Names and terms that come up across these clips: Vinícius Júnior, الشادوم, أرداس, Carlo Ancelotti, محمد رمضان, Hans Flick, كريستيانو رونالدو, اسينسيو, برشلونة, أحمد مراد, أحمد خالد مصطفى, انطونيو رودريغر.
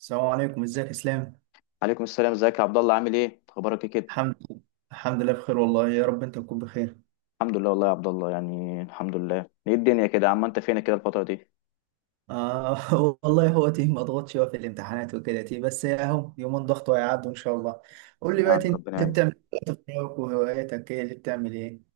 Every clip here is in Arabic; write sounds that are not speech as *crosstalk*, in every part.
السلام عليكم، ازيك يا اسلام؟ عليكم السلام، ازيك يا عبد الله؟ عامل ايه؟ اخبارك ايه كده؟ الحمد لله. الحمد لله بخير، والله يا رب انت تكون بخير. الحمد لله والله يا عبد الله، يعني الحمد لله. ايه الدنيا كده يا عم؟ انت فينك كده الفتره دي؟ آه، *laughs* والله هو تيه ما ضغطش، هو في الامتحانات وكده تيه، بس اهو يومين ضغط وهيعدوا ان شاء الله. قول لي يا بقى، عم انت ربنا يعينك. بتعمل ايه في وقتك؟ وهواياتك ايه اللي بتعمل ايه؟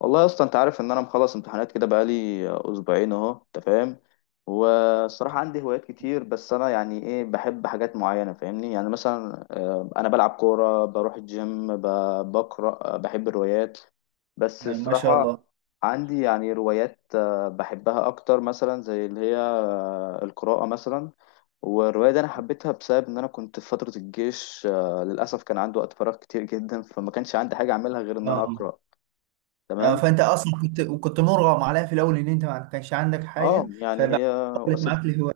والله يا اسطى انت عارف ان انا مخلص امتحانات كده بقالي اسبوعين اهو، انت فاهم. والصراحه عندي هوايات كتير، بس انا يعني ايه، بحب حاجات معينه فاهمني، يعني مثلا انا بلعب كوره، بروح الجيم، بقرا، بحب الروايات. بس نعم، ما شاء الصراحه الله. عندي يعني روايات بحبها اكتر، مثلا زي اللي هي القراءه مثلا. والرواية دي أنا حبيتها بسبب إن أنا كنت في فترة الجيش، للأسف كان عندي وقت فراغ كتير جدا، فما كانش عندي حاجة أعملها غير إن أنا آه. أقرأ. آه، تمام. فانت اصلا كنت مرغم عليها في الاول، ان انت ما كانش عندك أه حاجه يعني هي فبقت وسيلة، معاك الهوايه.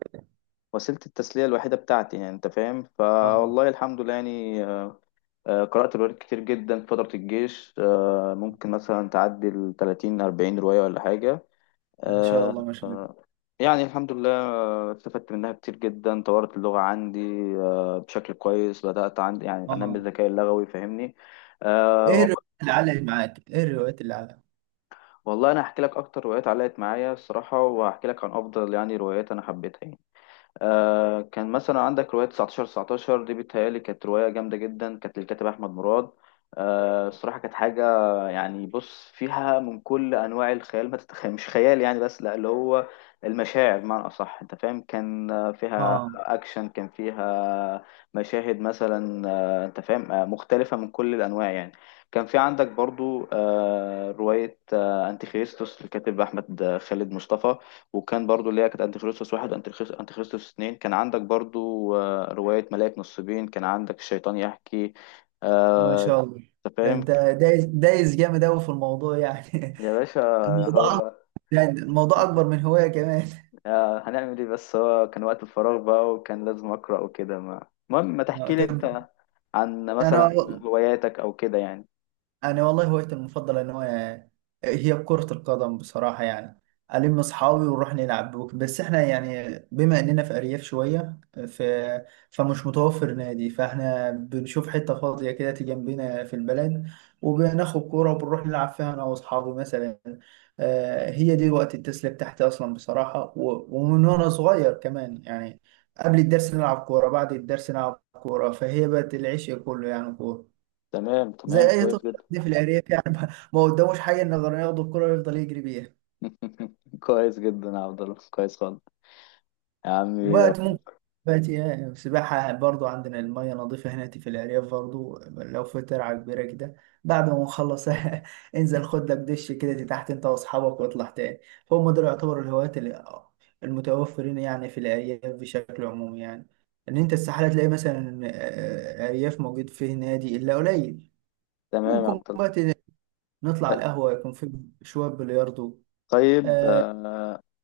وسيلة التسلية الوحيدة بتاعتي يعني، أنت فاهم. اه، فوالله الحمد لله يعني، قرأت روايات كتير جدا في فترة الجيش، ممكن مثلا تعدي ال 30 40 رواية ولا حاجة. ما شاء آه، الله ما شاء الله. يعني الحمد لله، استفدت منها كتير جدا، طورت اللغة عندي بشكل كويس، بدأت عندي يعني اه، أنمي الذكاء اللغوي فاهمني. ايه آه، الروايات اللي علقت معاك؟ ايه الروايات اللي علقت؟ والله انا هحكي لك اكتر روايات علقت معايا الصراحه، وهحكي لك عن افضل يعني روايات انا حبيتها يعني. كان مثلا عندك رواية 19 19 دي، بيتهيألي كانت رواية جامدة جدا، كانت للكاتب أحمد مراد. الصراحة كانت حاجة يعني. بص، فيها من كل أنواع الخيال ما تتخيل، مش خيال يعني بس، لا اللي هو المشاعر بمعنى أصح، أنت فاهم. كان فيها اه، أكشن، كان فيها مشاهد مثلا أنت فاهم، مختلفة من كل الأنواع يعني. كان في عندك برضو رواية أنتيخريستوس للكاتب أحمد خالد مصطفى. وكان برضو اللي هي كانت انتيخريستوس واحد وانتيخريستوس، أنتيخريستوس اتنين. كان عندك برضو رواية ملاك نصيبين، كان عندك الشيطان يحكي. ما آه، شاء الله. انت ده فاهم انت دايس دايس جامد قوي في الموضوع يعني. يا باشا. *laughs* الموضوع أك- هو يعني الموضوع اكبر من هواية كمان. هنعمل ايه بس؟ هو كان وقت الفراغ بقى وكان لازم أقرأ وكده. ما المهم، ما آه، تحكي لي طب انت عن انا مثلا هواياتك او كده يعني. انا والله هوايتي المفضله ان هو هي كره القدم بصراحه يعني. الم اصحابي ونروح نلعب، بس احنا يعني بما اننا في ارياف شويه، ف... فمش متوفر نادي، فاحنا بنشوف حته فاضيه كده تيجي جنبنا في البلد، وبناخد كوره وبنروح نلعب فيها انا واصحابي مثلا. آه، هي دي وقت التسليه بتاعتي اصلا بصراحه، ومن وانا صغير كمان يعني. قبل الدرس نلعب كوره، بعد الدرس نلعب كوره، فهي بقت العشق كله يعني كوره. تمام زي تمام، اي كويس طفل جدا. عندي في العريف يعني. *laughs* ما قداموش حاجه إنه غير ياخد الكره ويفضل يجري بيها. *laughs* كويس جدا يا عبد الله، كويس خالص. يا عمي وقت ربنا. ممكن، وقت يعني سباحه برضو، عندنا الميه نظيفه هنا في العريف برضو، لو في ترعه كبيره كده، بعد ما نخلص *laughs* انزل خد لك دش كده تحت انت واصحابك واطلع تاني. فهم دول يعتبروا الهوايات المتوفرين يعني في الارياف بشكل عمومي يعني. ان انت استحاله تلاقي مثلا آه، ارياف موجود فيه نادي الا قليل. تمام يا ممكن عبد بقى نطلع الله. القهوه يكون في شويه بلياردو. طيب آه،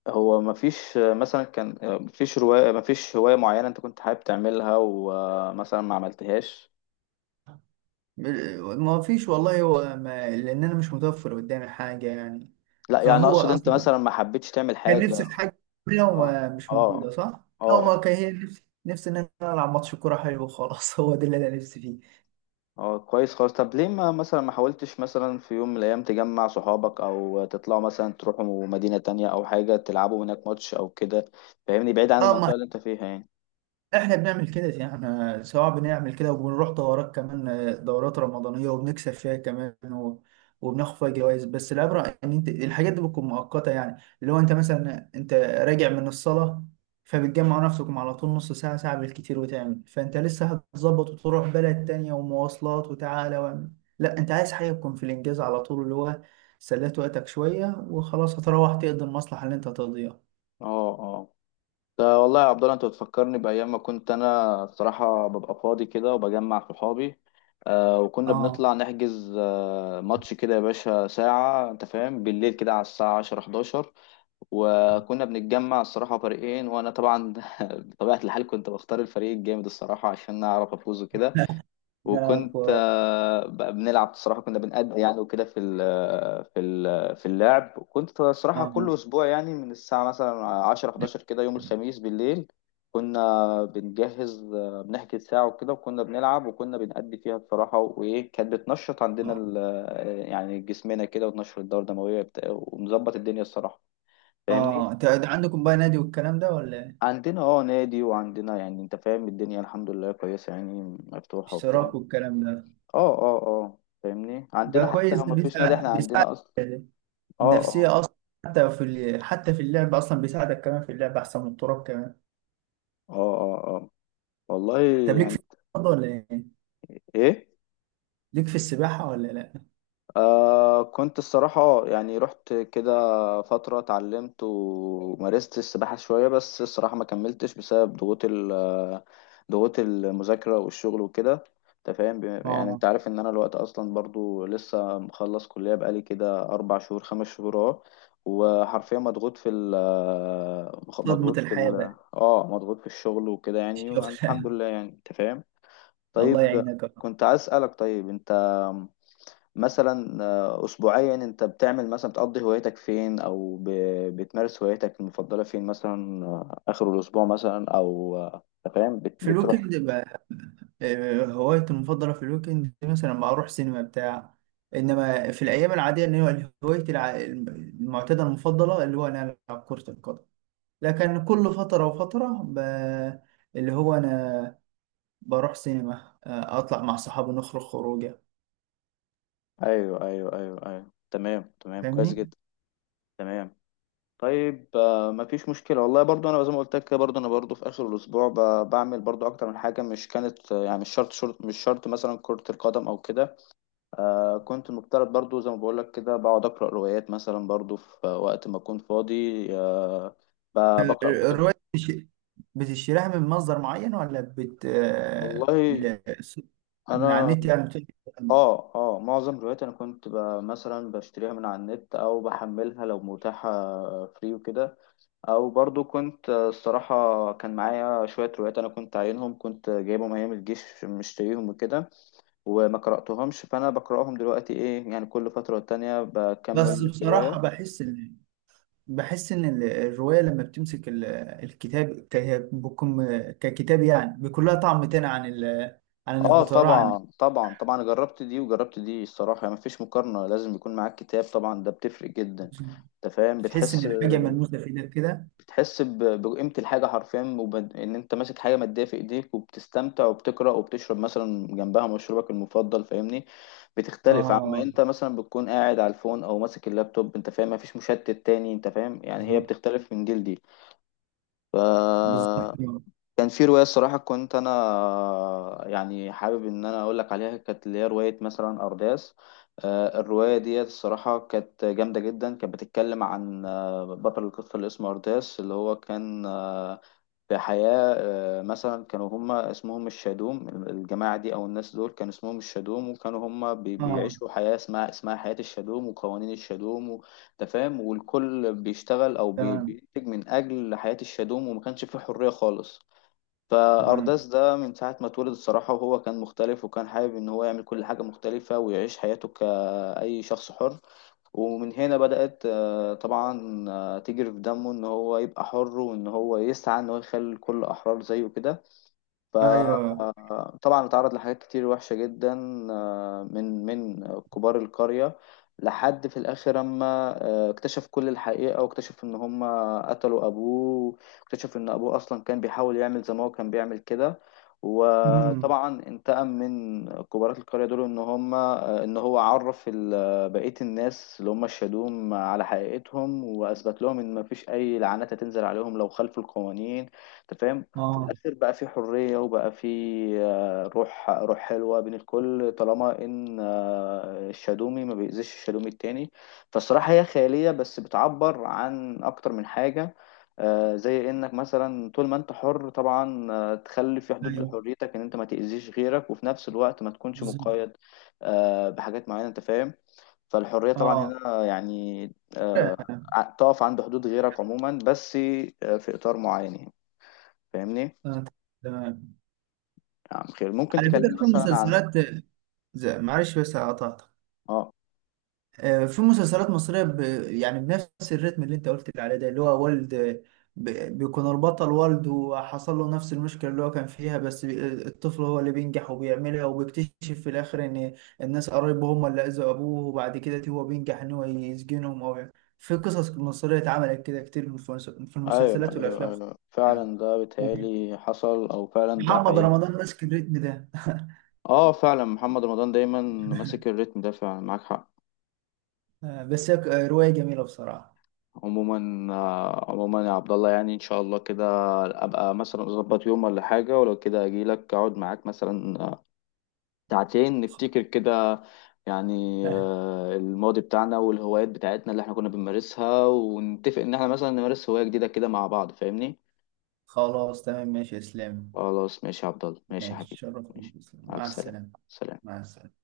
هو مفيش مثلا، كان مفيش رواية، مفيش هواية معينة انت كنت حابب تعملها ومثلا ما عملتهاش؟ ما فيش والله، هو ما لان انا مش متوفر قدامي حاجه يعني. لا يعني فهو اقصد انت اصلا مثلا ما حبيتش تعمل كان حاجة. نفسي في حاجه، لو اه. مش موجوده، اه. صح؟ لو ما اه. كان، هي نفسي، نفسي ان انا العب ماتش كوره حلو وخلاص. *laughs* هو ده اللي انا نفسي فيه. اه كويس خالص. طب ليه ما مثلا، ما حاولتش مثلا في يوم من الايام تجمع صحابك او تطلعوا مثلا تروحوا مدينة تانية او حاجة تلعبوا هناك ماتش او كده؟ فاهمني، بعيد عن اه، ما المنطقة اللي انت فيها يعني. احنا بنعمل كده يعني، احنا سواء بنعمل كده وبنروح دورات كمان، آه، دورات رمضانية وبنكسب فيها كمان، وبناخد فيها جوائز. بس العبرة ان انت الحاجات دي بتكون مؤقتة، يعني اللي هو انت مثلا انت راجع من الصلاة، فبتجمع نفسكم على طول نص ساعة ساعة بالكتير وتعمل، فانت لسه هتظبط وتروح بلد تانية ومواصلات وتعالى واعمل. لا، انت عايز حاجة تكون في الانجاز على طول، اللي هو سليت وقتك شوية وخلاص هتروح تقضي المصلحة اللي انت هتقضيها. اه. آه. ده والله يا عبد الله انت بتفكرني بايام ما كنت انا بصراحه ببقى فاضي كده وبجمع صحابي. آه، وكنا اه، بنطلع نحجز آه ماتش كده يا باشا ساعه، انت فاهم، بالليل كده على الساعه 10 11، وكنا بنتجمع الصراحه فريقين، وانا طبعا *laughs* بطبيعه الحال كنت بختار الفريق الجامد الصراحه عشان اعرف افوز وكده. نلعب وكنت كورة. بقى بنلعب الصراحه، كنا بنأدي يعني وكده في ال آه، في ال آه، في اللعب. وكنت الصراحه اه. كل اسبوع يعني من الساعه مثلا 10 11 كده يوم الخميس بالليل كنا بنجهز، بنحجز ساعه وكده، وكنا بنلعب وكنا بنأدي فيها بصراحه. وايه، كانت بتنشط عندنا آه. يعني جسمنا كده، وتنشط الدوره الدمويه ومظبط الدنيا الصراحه، فاهمني. اه، انت أنت عندكم بقى نادي والكلام ده ولا إيه؟ عندنا اه نادي، وعندنا يعني انت فاهم الدنيا الحمد لله كويسه يعني، مفتوحه وبتاع. اشتراك والكلام ده؟ اه اه اه فاهمني، ده عندنا حتى كويس، لو ده ما فيش نادي احنا بيساعد عندنا اصلا. اه. اه. النفسية اصلا. حتى في اللعب اصلا بيساعدك، كمان في اللعب احسن من التراب كمان. اه. اه. اه. والله طب ليك في يعني الرياضة ولا ايه؟ ايه. ليك في السباحة ولا لا؟ آه كنت الصراحة يعني رحت كده فترة، اتعلمت ومارست السباحة شوية، بس الصراحة ما كملتش بسبب ضغوط ال آه، ضغوط المذاكرة والشغل وكده. انت فاهم، يعني اه، انت عارف ان انا الوقت اصلا برضو لسه مخلص كلية بقالي كده اربع شهور، خمس شهور. اه. وحرفيا مضغوط في ال صدمة مضغوط في الحياة ال بقى، اه مضغوط في الشغل وكده يعني، الشغل. والحمد لله يعني انت فاهم. *laughs* الله طيب يعينك يا رب. كنت عايز اسألك. طيب انت مثلا اسبوعيا انت بتعمل مثلا، بتقضي هوايتك فين، او بتمارس هوايتك المفضله فين مثلا؟ اخر الاسبوع مثلا، او أنت فاهم في بتروح. الويكند بقى. آه، هوايتي المفضلة في الويكند مثلا ما اروح سينما بتاع. انما في الايام العادية ان هو هوايتي المعتادة المفضلة اللي هو انا العب كرة القدم. لكن كل فترة وفترة اللي هو أنا بروح سينما، آه، أطلع مع صحابي نخرج خروجة. ايوه ايوه ايوه ايوه، تمام تمام كويس فاهمني؟ جدا. تمام. طيب مفيش مشكله، والله برضو انا زي ما قلت لك كده، برضو انا برضو في اخر الاسبوع بعمل برضو اكتر من حاجه، مش كانت يعني مش شرط مثلا كره القدم او كده. آه كنت مفترض برضو زي ما بقولك كده بقعد أقرأ روايات مثلا، برضو في وقت ما أكون فاضي آه ب- بقرأ كتب. الرواية بتش... بتشتريها من مصدر معين ولا والله من على أنا النت يعني آه آه معظم روايات أنا كنت مثلا بشتريها من على النت أو بحملها لو متاحة فري وكده. أو برضو كنت الصراحة كان معايا شوية روايات أنا كنت عاينهم، كنت جايبهم أيام الجيش مشتريهم وكده، وما قرأتهمش فأنا بقرأهم دلوقتي إيه يعني، كل فترة والتانية بس بكمل في بصراحة رواية. بحس إن الرواية لما بتمسك الكتاب بكم... ككتاب يعني بيكون لها طعم تاني عن عن إنك اه بتقراه، عن طبعا، طبعا طبعا جربت دي وجربت دي الصراحة يعني، مفيش مقارنة، لازم يكون معاك كتاب طبعا، ده بتفرق جدا، انت فاهم. تحس إن بتحس الحاجة ملموسة في إيدك كده. بتحس بقيمة الحاجة حرفيا، وب- ان انت ماسك حاجة مادية في ايديك وبتستمتع وبتقرأ وبتشرب مثلا جنبها مشروبك المفضل، فاهمني. بتختلف عما آه، انت مثلا بتكون قاعد على الفون او ماسك اللابتوب، انت فاهم مفيش مشتت تاني. انت فاهم يعني، هي بالظبط. بتختلف من جيل دي. ف بالظبط. كان في رواية الصراحة كنت أنا يعني حابب إن أنا أقول لك عليها، كانت اللي هي رواية مثلا أرداس. الرواية دي الصراحة كانت جامدة جدا، كانت بتتكلم عن بطل القصة اللي اسمه أرداس اللي هو كان في حياة مثلا كانوا هما اسمهم الشادوم، الجماعة دي أو الناس دول كان اسمهم الشادوم، وكانوا هما اه، بيعيشوا حياة اسمها حياة الشادوم وقوانين الشادوم و أنت فاهم. والكل بيشتغل أو تمام. بينتج من أجل حياة الشادوم، وما كانش فيه حرية خالص. تمام. فأرداس ده من ساعة ما اتولد الصراحة وهو كان مختلف، وكان حابب إن هو يعمل كل حاجة مختلفة ويعيش حياته كأي شخص حر. ومن هنا بدأت طبعا تجري في دمه إن هو يبقى حر، وإن هو يسعى إن هو يخلي الكل أحرار زيه كده. ايوه. طبعا اتعرض لحاجات كتير وحشة جدا، من كبار القرية، لحد في الآخر أما اكتشف كل الحقيقة واكتشف إن هم قتلوا أبوه، واكتشف إن أبوه أصلا كان بيحاول يعمل زي ما هو كان بيعمل كده. أمم. وطبعا انتقم من كبارات القرية دول. إن هم إن هو عرف بقية الناس اللي هم الشادوم على حقيقتهم، وأثبت لهم إن مفيش أي لعنات هتنزل عليهم لو خالفوا القوانين، أنت فاهم؟ في اه. الآخر بقى في حرية، وبقى في روح حلوة بين الكل طالما إن الشادومي ما بيأذيش الشادومي التاني. فالصراحة هي خيالية بس بتعبر عن أكتر من حاجة، زي إنك مثلا طول ما أنت حر طبعا تخلي في حدود ايوه. لحريتك إن أنت ما تأذيش غيرك، وفي نفس الوقت ما تكونش بالظبط. مقيد بحاجات معينة، أنت فاهم. فالحرية طبعا اه. هنا يعني آه، تقف عند حدود غيرك عموما، بس في إطار معين يعني، فاهمني؟ آه، تمام. نعم خير، ممكن على تكلمني فكرة في مثلا عن. مسلسلات معلش بس قطعتك. اه آه، في مسلسلات مصرية، يعني بنفس الريتم اللي انت قلت لي عليه ده، اللي هو والد، ب... بيكون البطل والد وحصل له نفس المشكلة اللي هو كان فيها، بس الطفل هو اللي بينجح وبيعملها وبيكتشف في الآخر إن الناس قرايبه هم اللي أذوا أبوه، وبعد كده هو بينجح إن هو يسجنهم أو يعني. في قصص مصرية اتعملت كده كتير في في ايوه المسلسلات ايوه والأفلام ايوه، يعني. فعلا ده بيتهيألي حصل او فعلا ده محمد حقيقي. رمضان ماسك الريتم ده. *laughs* اه فعلا محمد رمضان دايما ماسك الريتم ده، فعلا معاك حق. آه، بس هي رواية جميلة بصراحة. عموما عموما يا عبد الله يعني ان شاء الله كده ابقى مثلا اظبط يوم ولا حاجه، ولو كده اجي لك اقعد معاك مثلا ساعتين نفتكر كده يعني *laughs* الماضي بتاعنا والهوايات بتاعتنا اللي احنا كنا بنمارسها، ونتفق ان احنا مثلا نمارس هوايه جديده كده مع بعض، فاهمني. خلاص تمام، ماشي يا اسلام. خلاص ماشي يا عبد الله، ماشي يا ماشي حبيبي. شرف. ماشي. مع مع السلامه. السلامة. سلام. مع السلامة.